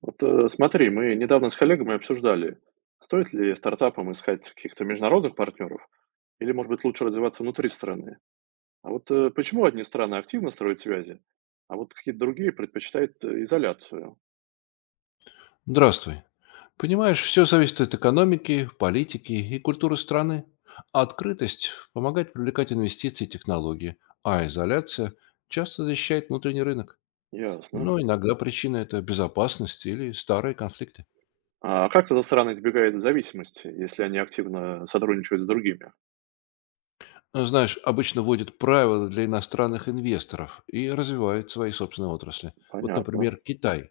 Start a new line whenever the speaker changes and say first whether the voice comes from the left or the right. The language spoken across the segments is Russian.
right: Смотри, мы недавно с коллегами обсуждали, стоит ли стартапам искать каких-то международных партнеров, или, может быть, лучше развиваться внутри страны. Почему одни страны активно строят связи, а вот какие-то другие предпочитают изоляцию?
left: Здравствуй. Понимаешь, все зависит от экономики, политики и культуры страны. Открытость помогает привлекать инвестиции и технологии, а изоляция часто защищает внутренний рынок.
right: Ясно.
left: Но иногда причина– это безопасность или старые конфликты.
right: А как тогда страны избегают зависимости, если они активно сотрудничают с другими?
left: Знаешь, обычно вводят правила для иностранных инвесторов и развивают свои собственные отрасли. Вот,
right: Понятно.
left: например, Китай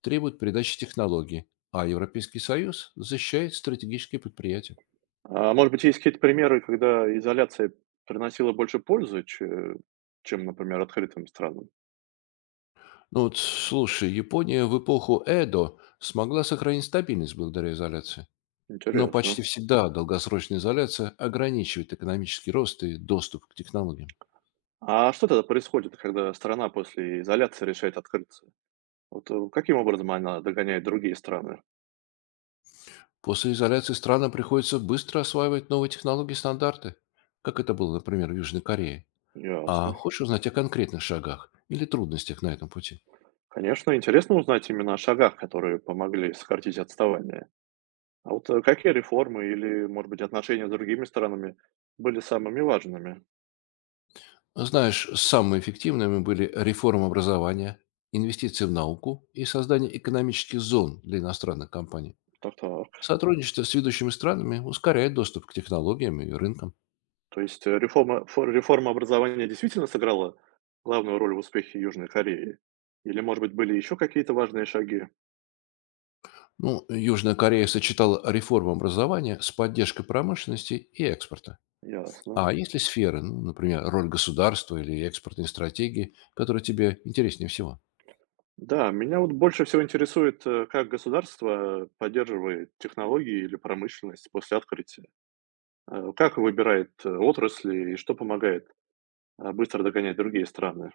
left: требует передачи технологий, а Европейский Союз защищает стратегические предприятия.
right: А может быть, есть какие-то примеры, когда изоляция приносила больше пользы, чем, например, открытым странам?
left: Ну вот, слушай, Япония в эпоху Эдо смогла сохранить стабильность благодаря изоляции. Но почти
right: Интересно.
left: всегда долгосрочная изоляция ограничивает экономический рост и доступ к технологиям.
right: А что тогда происходит, когда страна после изоляции решает открыться? Каким образом она догоняет другие страны?
left: После изоляции странам приходится быстро осваивать новые технологии и стандарты, как это было, например, в Южной Корее. А
right: Ясно.
left: хочешь узнать о конкретных шагах или трудностях на этом пути?
right: Конечно, интересно узнать именно о шагах, которые помогли сократить отставание. Какие реформы или, может быть, отношения с другими странами были самыми важными?
left: Знаешь, самыми эффективными были реформа образования, инвестиции в науку и создание экономических зон для иностранных компаний.
right: Так-так.
left: Сотрудничество с ведущими странами ускоряет доступ к технологиям и рынкам.
right: То есть реформа образования действительно сыграла главную роль в успехе Южной Кореи? Или, может быть, были еще какие-то важные шаги?
left: Ну, Южная Корея сочетала реформу образования с поддержкой промышленности и экспорта.
right: Ясно.
left: А есть ли сферы, ну, например, роль государства или экспортные стратегии, которые тебе интереснее всего?
right: Да, меня вот больше всего интересует, как государство поддерживает технологии или промышленность после открытия. Как выбирает отрасли и что помогает быстро догонять другие страны?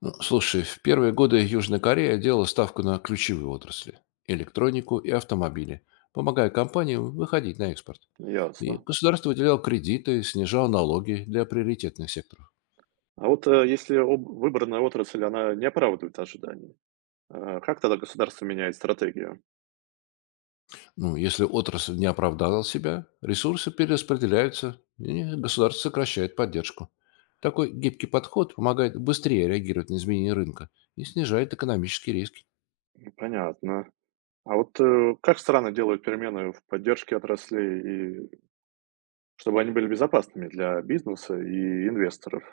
left: Ну, слушай, в первые годы Южная Корея делала ставку на ключевые отрасли– электронику и автомобили, помогая компаниям выходить на экспорт.
right: Ясно.
left: И государство выделяло кредиты, снижало налоги для приоритетных секторов.
right: Если выбранная отрасль, она не оправдывает ожиданий, как тогда государство меняет стратегию?
left: Ну, если отрасль не оправдала себя, ресурсы перераспределяются, и государство сокращает поддержку. Такой гибкий подход помогает быстрее реагировать на изменения рынка и снижает экономические риски.
right: Понятно. Как страны делают перемены в поддержке отраслей, и чтобы они были безопасными для бизнеса и инвесторов?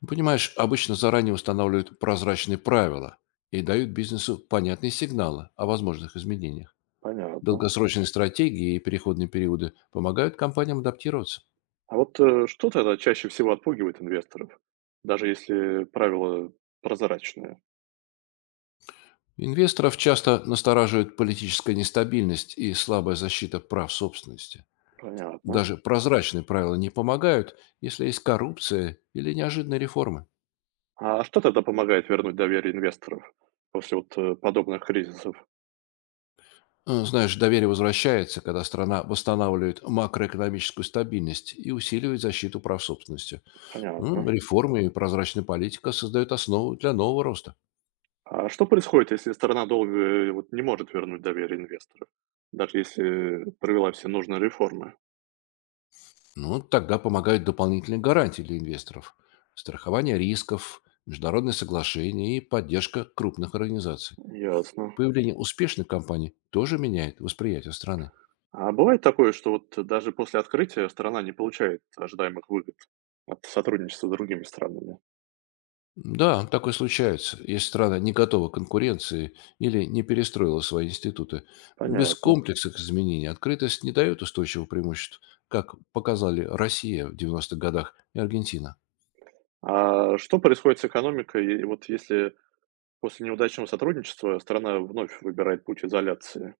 left: Ну, понимаешь, обычно заранее устанавливают прозрачные правила и дают бизнесу понятные сигналы о возможных изменениях.
right: Понятно.
left: Долгосрочные стратегии и переходные периоды помогают компаниям адаптироваться.
right: Что тогда чаще всего отпугивает инвесторов, даже если правила прозрачные?
left: Инвесторов часто настораживает политическая нестабильность и слабая защита прав собственности.
right: Понятно.
left: Даже прозрачные правила не помогают, если есть коррупция или неожиданные реформы.
right: А что тогда помогает вернуть доверие инвесторов после подобных кризисов?
left: Знаешь, доверие возвращается, когда страна восстанавливает макроэкономическую стабильность и усиливает защиту прав собственности. Ну,
right: Понятно.
left: реформы и прозрачная политика создают основу для нового роста.
right: А что происходит, если сторона долго не может вернуть доверие инвесторов, даже если провела все нужные реформы?
left: Ну, тогда помогают дополнительные гарантии для инвесторов, страхование рисков, международные соглашения и поддержка крупных организаций.
right: Ясно.
left: Появление успешных компаний тоже меняет восприятие страны.
right: А бывает такое, что вот даже после открытия сторона не получает ожидаемых выгод от сотрудничества с другими странами?
left: Да, такое случается, если страна не готова к конкуренции или не перестроила свои институты. Без
right: Понятно.
left: комплексных изменений открытость не дает устойчивого преимущества, как показали Россия в 90-х годах и Аргентина.
right: А что происходит с экономикой, и вот если после неудачного сотрудничества страна вновь выбирает путь изоляции?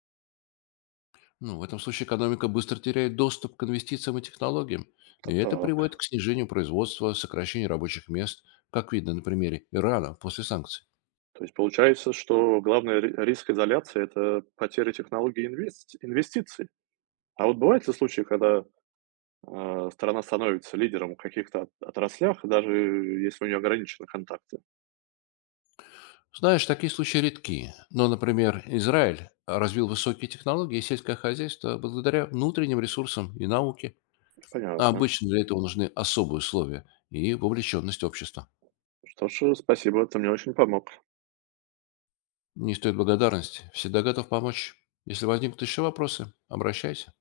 left: Ну, в этом случае экономика быстро теряет доступ к инвестициям и технологиям, и
right: Так,
left: это
right: так.
left: приводит к снижению производства, сокращению рабочих мест, как видно на примере Ирана после санкций.
right: То есть получается, что главный риск изоляции — это потеря технологий и инвестиций. А вот бывают ли случаи, когда страна становится лидером в каких-то отраслях, даже если у нее ограничены контакты?
left: Знаешь, такие случаи редки. Но, например, Израиль развил высокие технологии и сельское хозяйство благодаря внутренним ресурсам и науке. А
right: Понятно.
left: обычно для этого нужны особые условия и вовлеченность общества.
right: Что ж, спасибо, ты мне очень помог.
left: Не стоит благодарности. Всегда готов помочь. Если возникнут еще вопросы, обращайся.